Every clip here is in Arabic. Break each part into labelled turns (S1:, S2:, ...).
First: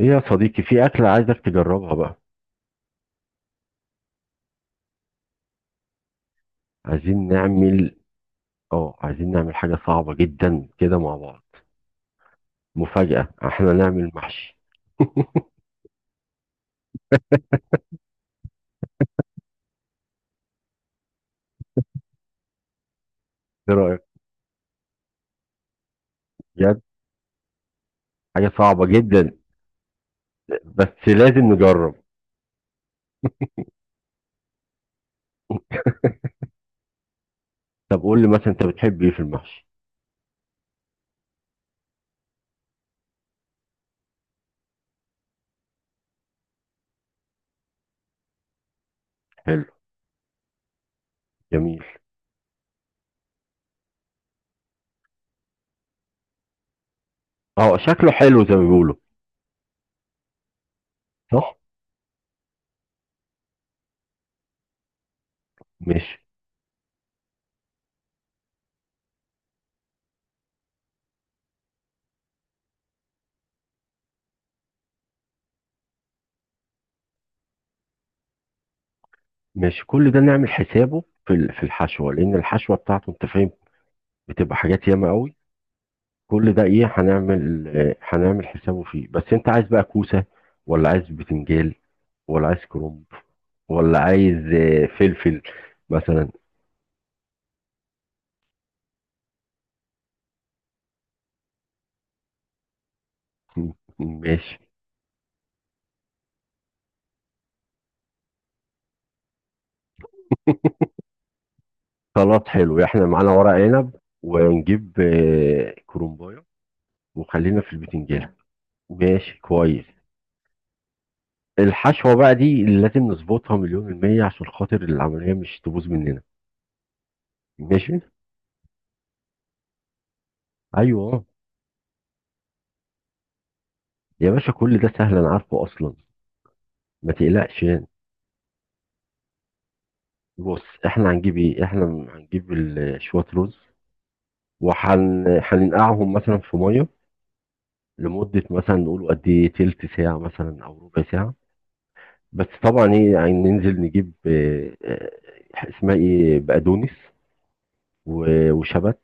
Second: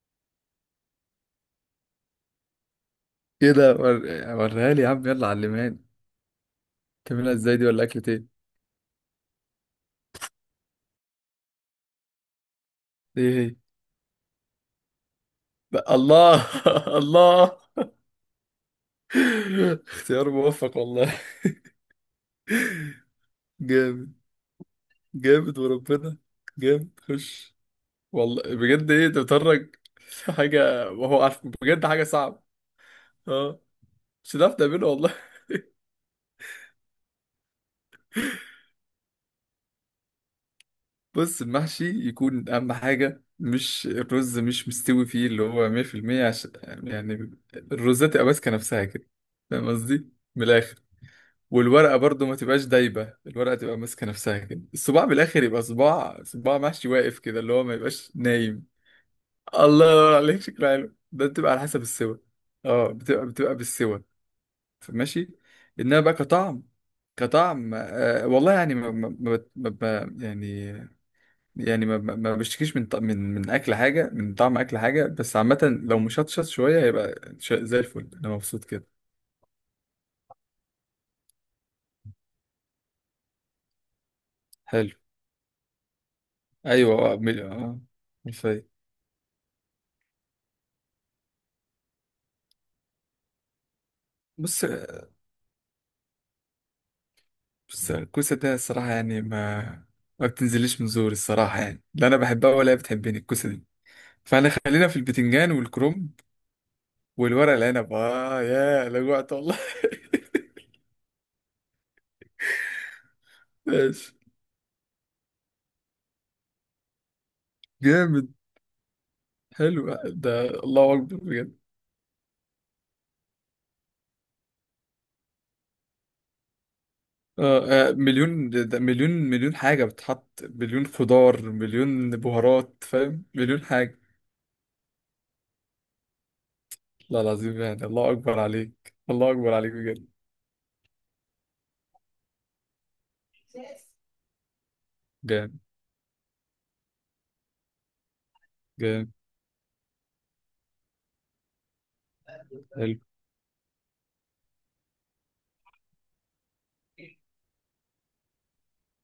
S1: ايه يا صديقي، في أكلة عايزك تجربها بقى.
S2: ايه ده وريها لي يا عم، يلا علماني.
S1: عايزين
S2: تعملها ازاي دي؟ ولا
S1: نعمل،
S2: اكلة ايه؟
S1: اه عايزين نعمل حاجة صعبة جدا كده مع بعض. مفاجأة،
S2: ايه هي؟
S1: احنا نعمل محشي.
S2: بقى الله الله. اختيار موفق والله.
S1: ايه رأيك؟
S2: جامد. جامد وربنا.
S1: بجد
S2: جامد، خش. والله
S1: حاجة صعبة
S2: بجد ايه ده،
S1: جدا،
S2: بتهرج؟ حاجة
S1: بس
S2: وهو عارف
S1: لازم
S2: بجد
S1: نجرب.
S2: حاجة صعبة. اه مش هتعرف تعمله والله.
S1: طب قول لي مثلا انت بتحب ايه في المحشي؟
S2: بص، المحشي يكون اهم حاجة مش الرز مش مستوي فيه اللي هو 100%. عشان يعني الرز تبقى ماسكة نفسها كده.
S1: حلو.
S2: فاهم قصدي؟ من الآخر.
S1: جميل.
S2: والورقة برضو ما تبقاش دايبة، الورقة تبقى ماسكة نفسها كده، الصباع بالآخر يبقى صباع، صباع محشي واقف كده اللي هو ما
S1: اه، شكله
S2: يبقاش
S1: حلو زي ما
S2: نايم.
S1: بيقولوا.
S2: الله ينور عليك، شكله حلو ده بتبقى
S1: صح.
S2: على حسب السوا. اه بتبقى بالسوا. ماشي. انما بقى
S1: ماشي.
S2: كطعم. كطعم آه والله يعني يعني يعني ما ما ما بشتكيش من اكل حاجه، من طعم اكل حاجه، بس عامه لو مشطشط شويه هيبقى زي الفل، انا مبسوط كده.
S1: ماشي، كل ده نعمل حسابه في الحشوة، لأن الحشوة بتاعته انت فاهم بتبقى حاجات
S2: حلو.
S1: ياما قوي. كل ده ايه،
S2: ايوه اه مش
S1: هنعمل
S2: فايق.
S1: حسابه فيه، بس انت عايز بقى كوسة، ولا عايز بتنجال، ولا عايز كرنب، ولا عايز
S2: بص،
S1: فلفل مثلا.
S2: بس الكوسة ده الصراحة يعني ما بتنزليش من زوري الصراحة، يعني لا أنا بحبها ولا هي بتحبني الكوسة دي. فأنا
S1: ماشي.
S2: خلينا في البتنجان والكرنب والورق العنب، آه يا لجوعت والله.
S1: سلطات، حلو، احنا معانا ورق عنب،
S2: ماشي.
S1: ونجيب كرنبايه، وخلينا في
S2: جامد.
S1: البتنجان. ماشي
S2: حلو
S1: كويس.
S2: ده، الله أكبر بجد.
S1: الحشوة بقى دي اللي لازم نظبطها مليون المية عشان خاطر العملية مش تبوظ مننا. ماشي.
S2: مليون؟ ده مليون حاجة، بتحط مليون
S1: ايوه
S2: خضار، مليون بهارات، فاهم؟ مليون حاجة.
S1: يا باشا، كل ده سهل انا عارفه اصلا، ما
S2: لا العظيم
S1: تقلقش
S2: يعني،
S1: يعني.
S2: الله أكبر عليك، الله أكبر عليك بجد.
S1: بص، احنا هنجيب ايه، احنا هنجيب شوية رز،
S2: جامد.
S1: هننقعهم مثلا في ميه، لمدة مثلا نقول
S2: جامد.
S1: قد ايه تلت ساعة مثلا او ربع ساعة. بس طبعا
S2: حلو.
S1: ايه يعني ننزل نجيب اسمها ايه بقدونس، وشبت،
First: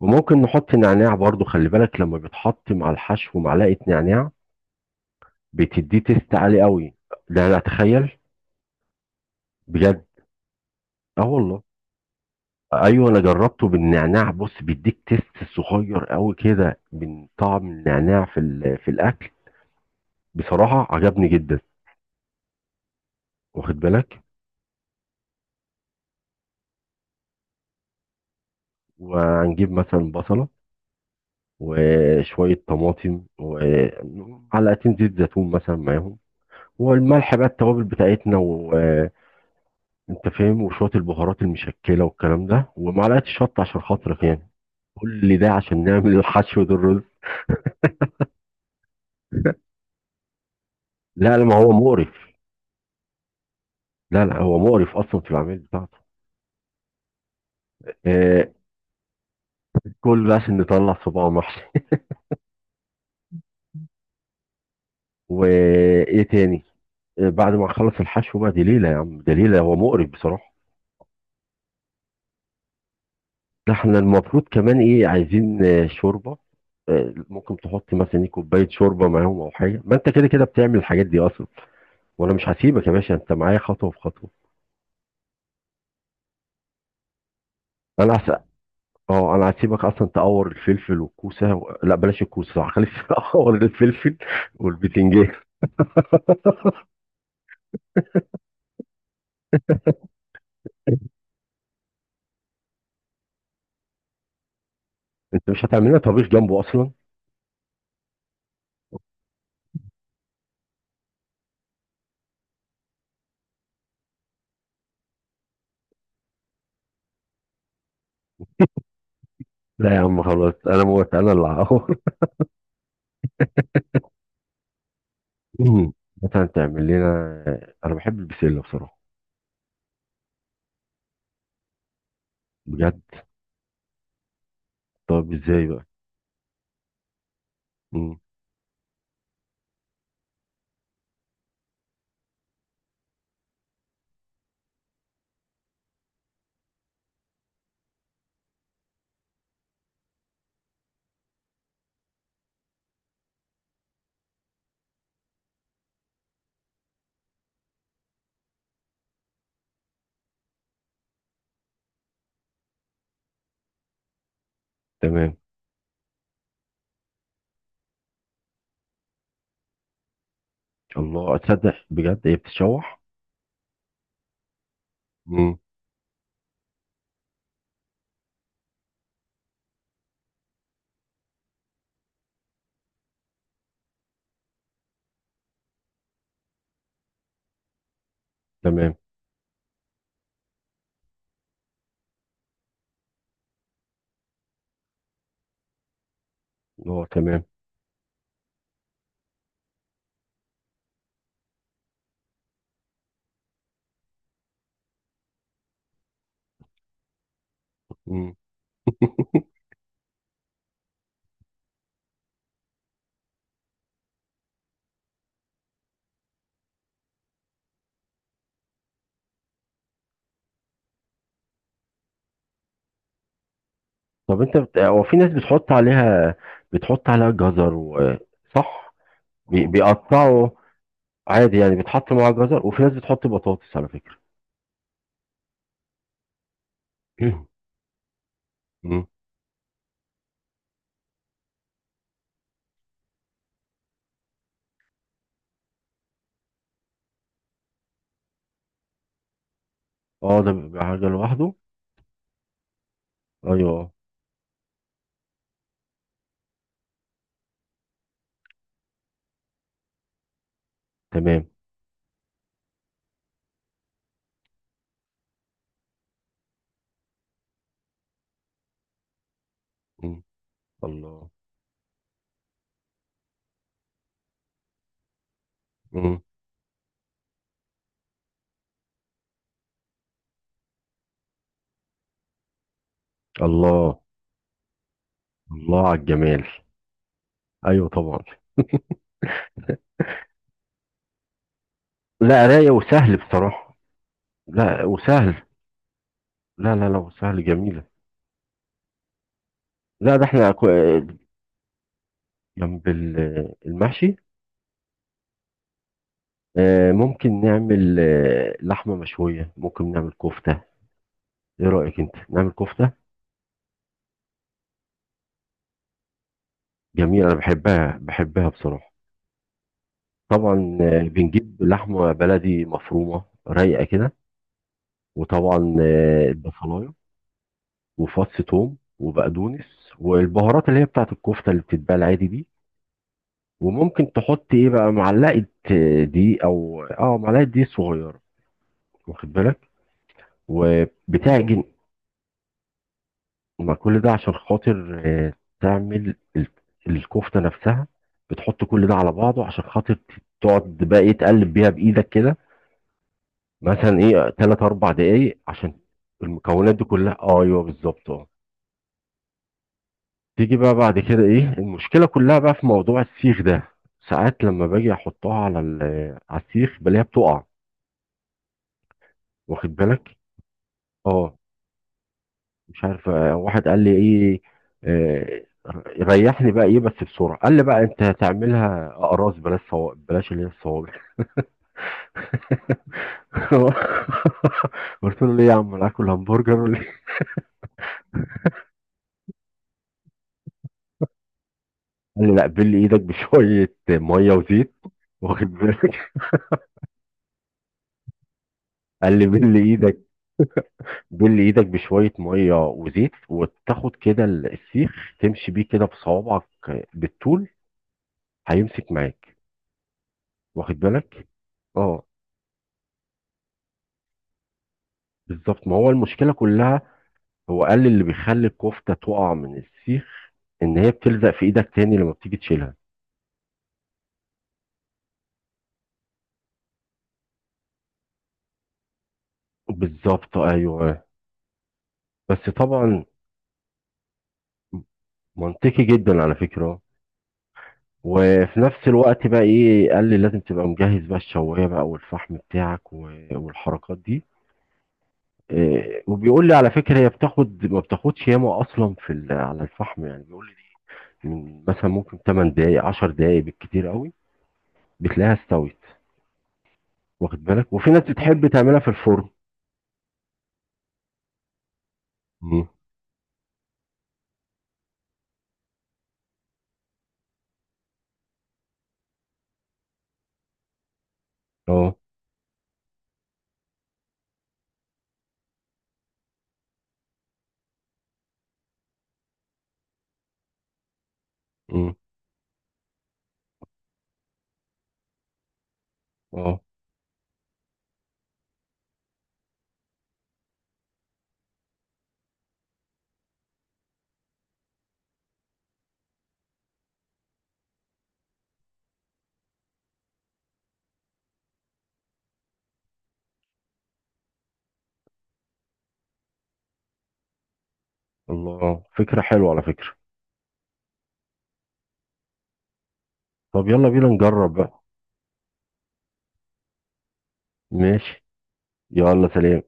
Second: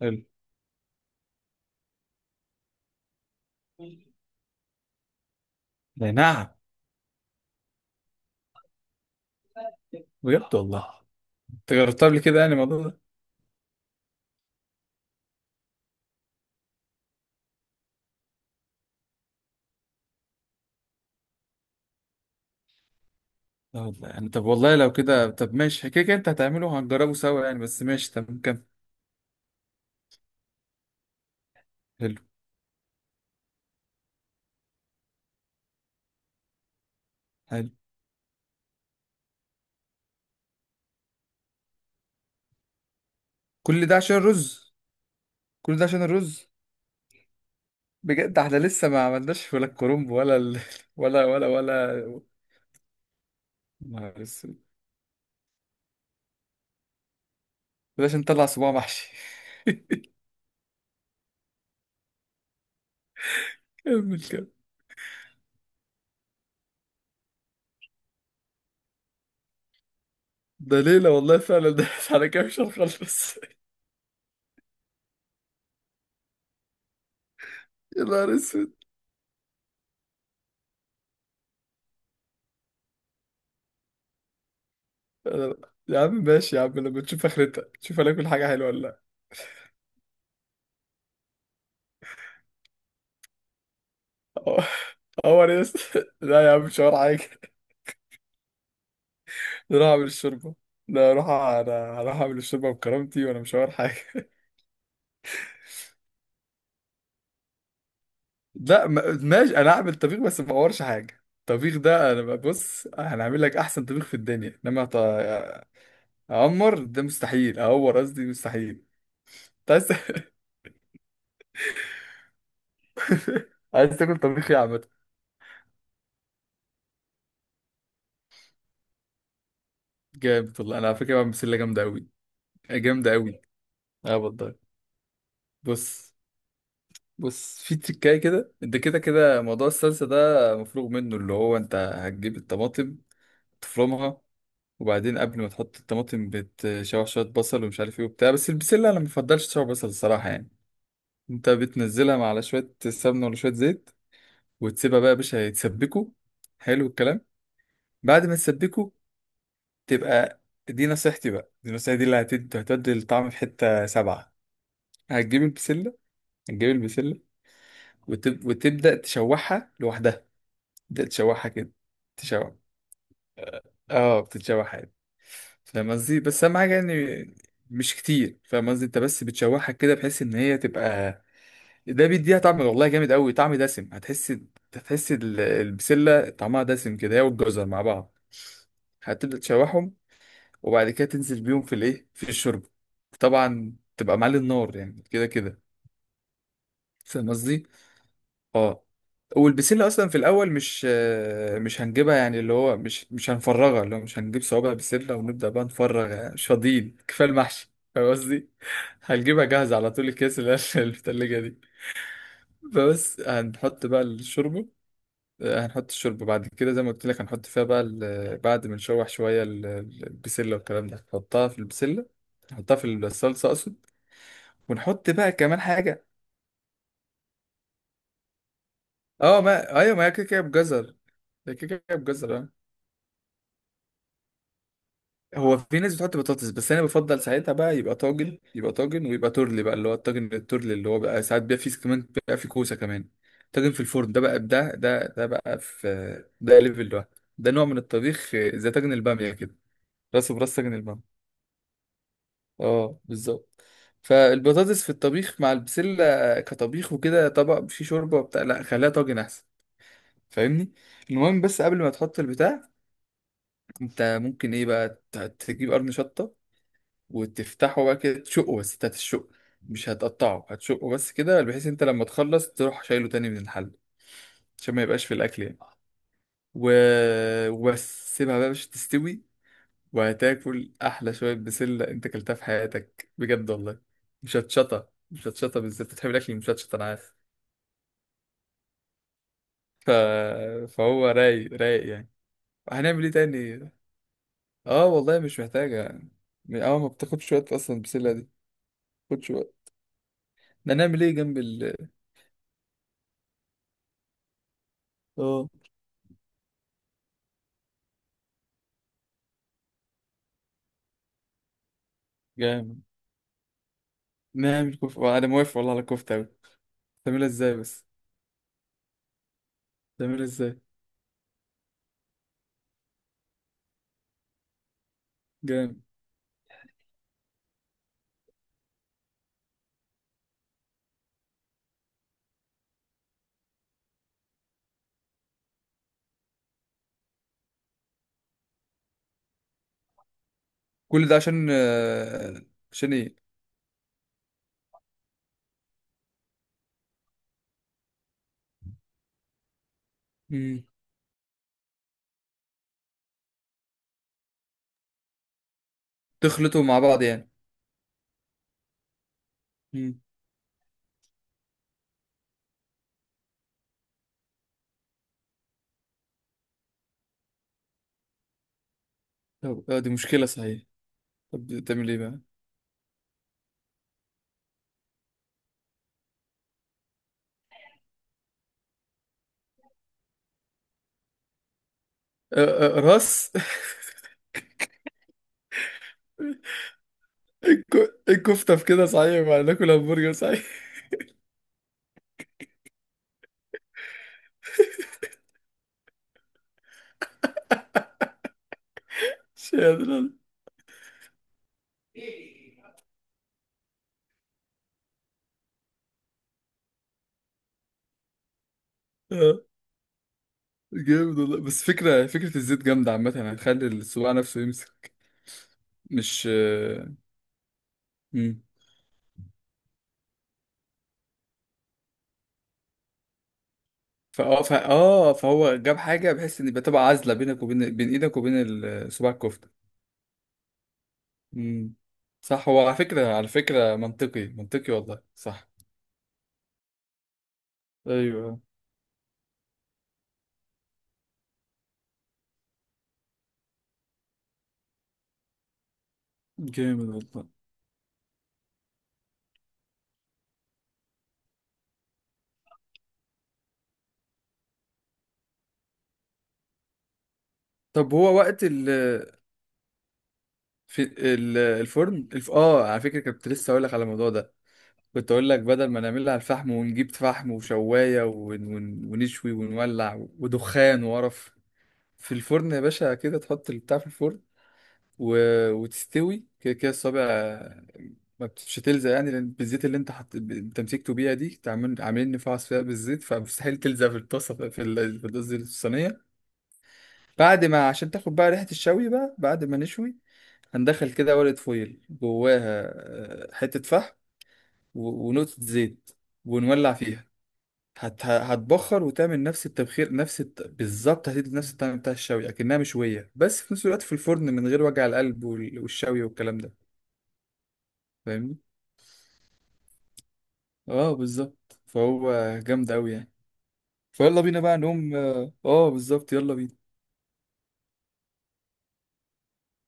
S2: حلو.
S1: وممكن نحط نعناع برضو. خلي بالك لما بيتحط مع الحشو معلقة نعناع بتديه تيست
S2: نعم.
S1: عالي قوي. ده انا اتخيل. بجد.
S2: بجد والله.
S1: اه والله.
S2: انت جربتها قبل كده يعني الموضوع ده؟
S1: ايوه انا جربته بالنعناع. بص، بيديك تيست صغير قوي كده من طعم النعناع في الاكل. بصراحه عجبني جدا. واخد
S2: لا والله
S1: بالك.
S2: يعني، طب والله لو كده طب ماشي، كده كده انت هتعمله هنجربه سوا يعني، بس ماشي تمام، كمل.
S1: وهنجيب مثلا بصله،
S2: حلو.
S1: وشويه طماطم، ومعلقتين زيت زيتون مثلا معاهم، والملح بقى،
S2: حلو.
S1: التوابل بتاعتنا وانت فاهم، وشويه البهارات المشكله والكلام ده، ومعلقه الشطه عشان
S2: كل ده عشان
S1: خاطرك يعني.
S2: الرز؟
S1: كل ده
S2: كل ده
S1: عشان
S2: عشان
S1: نعمل
S2: الرز.
S1: الحشو ده، الرز.
S2: بجد احنا لسه ما عملناش ولا الكرنب ولا ولا
S1: لا لا،
S2: ولا
S1: ما هو
S2: ولا
S1: مقرف.
S2: نهار
S1: لا لا، هو
S2: اسود.
S1: مقرف اصلا في العمل بتاعته.
S2: ده عشان
S1: آه،
S2: نطلع صباع محشي.
S1: كل ده عشان نطلع صباع محشي.
S2: كمل، كمل.
S1: وايه تاني؟ بعد ما نخلص الحشو بقى، دي ليله يا عم، دي ليله، هو مقرف بصراحه.
S2: ده ليلة والله فعلا، ده على كده مش هنخلص.
S1: ده احنا المفروض كمان ايه عايزين شوربه. ممكن تحط
S2: يا
S1: مثلا إيه
S2: نهار
S1: كوبايه
S2: اسود.
S1: شوربه معاهم او حاجه، ما انت كده كده بتعمل الحاجات دي اصلا. وانا مش هسيبك يا باشا، انت معايا خطوه بخطوه.
S2: انا- يا عم ماشي يا عم، لما تشوف اخرتها تشوف
S1: انا
S2: هناكل
S1: هس...
S2: حاجة حلوة ولا لا.
S1: اه، انا هسيبك اصلا تقور الفلفل والكوسه و... لا بلاش الكوسه صح، خليك تقور الفلفل
S2: اه.
S1: والبتنجان.
S2: هو يا اسطى، لا يا عم، مش حوار حاجة. نروح اعمل الشوربه. لا اروح، انا هروح اعمل الشوربه بكرامتي، وانا مش هور حاجه
S1: انت مش هتعمل لنا طبيخ جنبه اصلا؟
S2: لا ماشي، انا هعمل طبيخ بس ما اورش حاجه. الطبيخ ده انا بص، هنعمل لك احسن طبيخ في الدنيا، انما اعمر ده مستحيل، اعور قصدي، مستحيل. أنت عايز؟
S1: لا يا عم، خلاص انا موت، انا اللي هقور.
S2: عايز تاكل طبيخ ايه يا عم؟
S1: مم. مثلا تعمل لنا، انا بحب البسله بصراحه.
S2: جامد والله، انا على فكره بعمل بسله جامده قوي.
S1: بجد.
S2: جامده قوي. اه والله.
S1: طب ازاي بقى؟
S2: بص. بص في تريكايه
S1: مم.
S2: كده، انت كده كده موضوع الصلصه ده مفروغ منه، اللي هو انت هتجيب الطماطم، تفرمها. وبعدين قبل ما تحط الطماطم بتشوح شوية بصل ومش عارف ايه وبتاع، بس البسلة انا مبفضلش تشوح بصل الصراحة يعني. انت بتنزلها مع على شوية سمنة ولا شوية زيت، وتسيبها بقى يا باشا يتسبكوا. حلو الكلام. بعد ما تسبكوا، تبقى، دي نصيحتي بقى، دي نصيحتي دي اللي هتودي الطعم في حتة سبعة.
S1: تمام.
S2: هتجيب البسلة. هتجيب البسلة. وتبدأ تشوحها لوحدها. تبدأ
S1: الله،
S2: تشوحها كده.
S1: اتصدق بجد هي
S2: تشوح.
S1: بتتشوح؟
S2: اه بتتشوح عادي.
S1: مم.
S2: فاهم قصدي؟ بس اهم حاجه يعني، مش كتير، فاهم قصدي؟ انت بس بتشوحها كده بحيث ان هي تبقى، ده بيديها طعم والله جامد قوي، طعم دسم هتحس، هتحس البسله طعمها دسم كده هي والجزر مع بعض.
S1: تمام.
S2: هتبدا تشوحهم، وبعد كده تنزل بيهم في الايه، في الشرب. طبعا تبقى معلي النار يعني كده كده.
S1: اه
S2: فاهم
S1: تمام.
S2: قصدي؟ اه. والبسله اصلا في الاول مش مش هنجيبها يعني، اللي هو مش هنفرغها، اللي هو مش هنجيب صوابع بسله ونبدا بقى نفرغ، يعني مش فاضيين كفايه المحشي، فاهم
S1: مم.
S2: قصدي؟ هنجيبها جاهزه على طول، الكيس اللي هي في الثلاجه دي. فبس هنحط بقى الشوربه. هنحط الشوربه بعد كده زي ما قلت لك، هنحط فيها بقى بعد ما نشوح شويه البسله والكلام ده هنحطها في البسله. نحطها في الصلصه اقصد.
S1: هو
S2: ونحط
S1: في
S2: بقى
S1: ناس
S2: كمان
S1: بتحط
S2: حاجه.
S1: عليها، بتحط عليها جزر و... صح.
S2: اه، ما ايوه، ما هي كيكه
S1: بيقطعوا
S2: بجزر. هي
S1: عادي يعني،
S2: كيكه
S1: بيتحط معاها
S2: بجزر.
S1: جزر، وفي ناس بتحط بطاطس على فكرة.
S2: هو في ناس بتحط بطاطس بس انا بفضل
S1: مم.
S2: ساعتها بقى يبقى طاجن، يبقى
S1: مم.
S2: طاجن ويبقى ترلي بقى اللي هو الطاجن الترلي اللي هو بقى ساعات بيبقى فيه كمان، بيبقى فيه كوسه كمان. طاجن في الفرن ده بقى، ده بقى في، ده ليفل ده، ده نوع من الطبيخ، زي طاجن الباميه كده، راسه
S1: اه، ده
S2: براس طاجن
S1: بيبقى حاجة
S2: الباميه.
S1: لوحده.
S2: اه بالظبط.
S1: ايوه.
S2: فالبطاطس في الطبيخ مع البسله كطبيخ وكده، طبق فيه شوربه وبتاع، لا خليها طاجن احسن. فاهمني؟ المهم
S1: تمام.
S2: بس قبل ما تحط البتاع، انت ممكن ايه بقى تجيب قرن شطه وتفتحه بقى كده، تشقه، بس انت هتشقه مش
S1: مم.
S2: هتقطعه، هتشقه بس
S1: الله.
S2: كده، بحيث انت لما تخلص تروح شايله تاني من الحل، عشان ما يبقاش في الاكل يعني.
S1: مم.
S2: و... وبس سيبها بقى مش تستوي، وهتاكل احلى شويه بسله انت اكلتها في حياتك بجد والله.
S1: الله.
S2: مش هتشطه، مش هتشطه،
S1: الله
S2: بالذات
S1: على
S2: بتحب الاكل،
S1: الجمال.
S2: مش هتشطه انا عارف.
S1: ايوه طبعا.
S2: ف... فهو رايق، رايق يعني.
S1: لا، رايق
S2: هنعمل ايه
S1: وسهل
S2: تاني؟
S1: بصراحة. لا
S2: اه والله مش
S1: وسهل.
S2: محتاجه.
S1: لا
S2: اه ما
S1: لا لا
S2: بتاخدش
S1: وسهل
S2: وقت اصلا
S1: جميلة.
S2: البسله دي، ما بتاخدش وقت.
S1: لا ده احنا
S2: ده نعمل ايه جنب ال؟
S1: جنب المحشي.
S2: اه.
S1: ممكن نعمل لحمة مشوية، ممكن نعمل كفتة. ايه رأيك انت نعمل كفتة؟
S2: نعمل كفتة. أنا موافق والله على الكفتة أوي.
S1: جميلة،
S2: تعملها
S1: انا
S2: إزاي بس؟
S1: بحبها بحبها بصراحة.
S2: تعملها إزاي؟
S1: طبعا، بنجيب لحمة بلدي مفرومة رايقة كده، وطبعا
S2: جامد.
S1: البصلاية، وفص ثوم، وبقدونس، والبهارات اللي هي بتاعت الكفتة اللي بتتباع العادي دي. وممكن تحط ايه بقى معلقه دي او اه معلقه دي صغيره. واخد بالك.
S2: كل ده عشان
S1: وبتعجن.
S2: عشان إيه؟
S1: ما كل ده عشان خاطر تعمل الكفته نفسها. بتحط كل ده على بعضه عشان خاطر
S2: مم.
S1: تقعد بقى ايه تقلب بيها بايدك كده، مثلا ايه تلات اربع دقايق، عشان
S2: تخلطوا
S1: المكونات
S2: مع
S1: دي
S2: بعض
S1: كلها،
S2: يعني.
S1: اه ايوه بالظبط اه.
S2: مم.
S1: تيجي بقى بعد كده ايه، المشكله كلها بقى في موضوع السيخ ده. ساعات لما باجي احطها على على السيخ بلاقيها بتقع. واخد
S2: طب دي
S1: بالك.
S2: مشكلة صحيح.
S1: اه.
S2: طب تعمل إيه بقى؟
S1: مش عارف، واحد قال لي ايه، آه، ريحني بقى ايه بس بسرعه، قال لي بقى انت هتعملها اقراص، بلاش صوابع، بلاش اللي هي الصوابع.
S2: راس.
S1: قلت له ليه يا عم، انا اكل همبرجر ولا إيه؟
S2: الكفتة في كده صحيح بقى، ناكل همبرجر صحيح.
S1: قال لي لا، بل ايدك بشويه ميه وزيت. واخد بالك. قال لي
S2: مش
S1: بل
S2: قادر
S1: ايدك
S2: أنا.
S1: بل ايدك بشويه ميه وزيت، وتاخد كده السيخ تمشي بيه كده بصوابعك بالطول، هيمسك معاك.
S2: آه،
S1: واخد
S2: جامد
S1: بالك.
S2: والله، بس
S1: اه
S2: فكرة، فكرة الزيت جامدة عامة، هتخلي الصباع نفسه يمسك.
S1: بالظبط، ما هو
S2: مش
S1: المشكله كلها، هو قال لي اللي
S2: مم.
S1: بيخلي الكفتة تقع من السيخ ان هي بتلزق في ايدك تاني لما بتيجي تشيلها.
S2: فاه فا اه فهو جاب حاجه بحيث ان يبقى، تبقى عازله بينك وبين ايدك وبين صباع الكفته.
S1: بالظبط ايوه.
S2: امم. صح،
S1: بس
S2: هو على
S1: طبعا
S2: فكره، على فكره منطقي، منطقي والله، صح.
S1: منطقي جدا على فكرة.
S2: ايوه.
S1: وفي نفس الوقت بقى ايه، قال لي لازم تبقى مجهز بقى الشواية بقى والفحم بتاعك والحركات دي. وبيقول لي على
S2: جامد
S1: فكرة هي
S2: والله.
S1: بتاخد ما بتاخدش ياما اصلا على الفحم، يعني بيقول لي دي من مثلا ممكن 8 دقايق 10 دقايق بالكتير قوي بتلاقيها استوت. واخد بالك. وفي
S2: طب
S1: ناس
S2: هو وقت
S1: بتحب
S2: ال،
S1: تعملها في الفرن.
S2: في الفرن،
S1: مم.
S2: اه على فكره كنت لسه اقول لك على الموضوع ده. كنت اقول لك بدل ما نعملها على الفحم ونجيب فحم وشوايه ونشوي ونولع ودخان وقرف،
S1: اه.
S2: في الفرن يا باشا، كده تحط البتاع في الفرن، و... وتستوي كده كده الصابع، ما بتش تلزق يعني لان بالزيت اللي انت حط، تمسكته بيها دي، عاملين
S1: مم.
S2: نفعص فيها بالزيت، فمستحيل تلزق في الطاسه في قصدي الصينيه.
S1: اه.
S2: بعد ما، عشان تاخد بقى ريحه الشوي بقى، بعد ما نشوي، هندخل كده ورقه فويل جواها حته فحم ونقطه زيت، ونولع فيها، هتبخر وتعمل نفس التبخير، نفس بالظبط هتدي نفس الطعم بتاع الشوي اكنها مشويه، بس في نفس الوقت في الفرن من غير وجع القلب والشوي والكلام ده. فاهمني؟
S1: الله فكرة حلوة على فكرة.
S2: اه بالظبط. فهو جامد أوي يعني.
S1: طب يلا بينا
S2: فيلا بينا
S1: نجرب
S2: بقى
S1: بقى.
S2: نقوم، اه بالظبط، يلا بينا.
S1: ماشي. يلا سلام.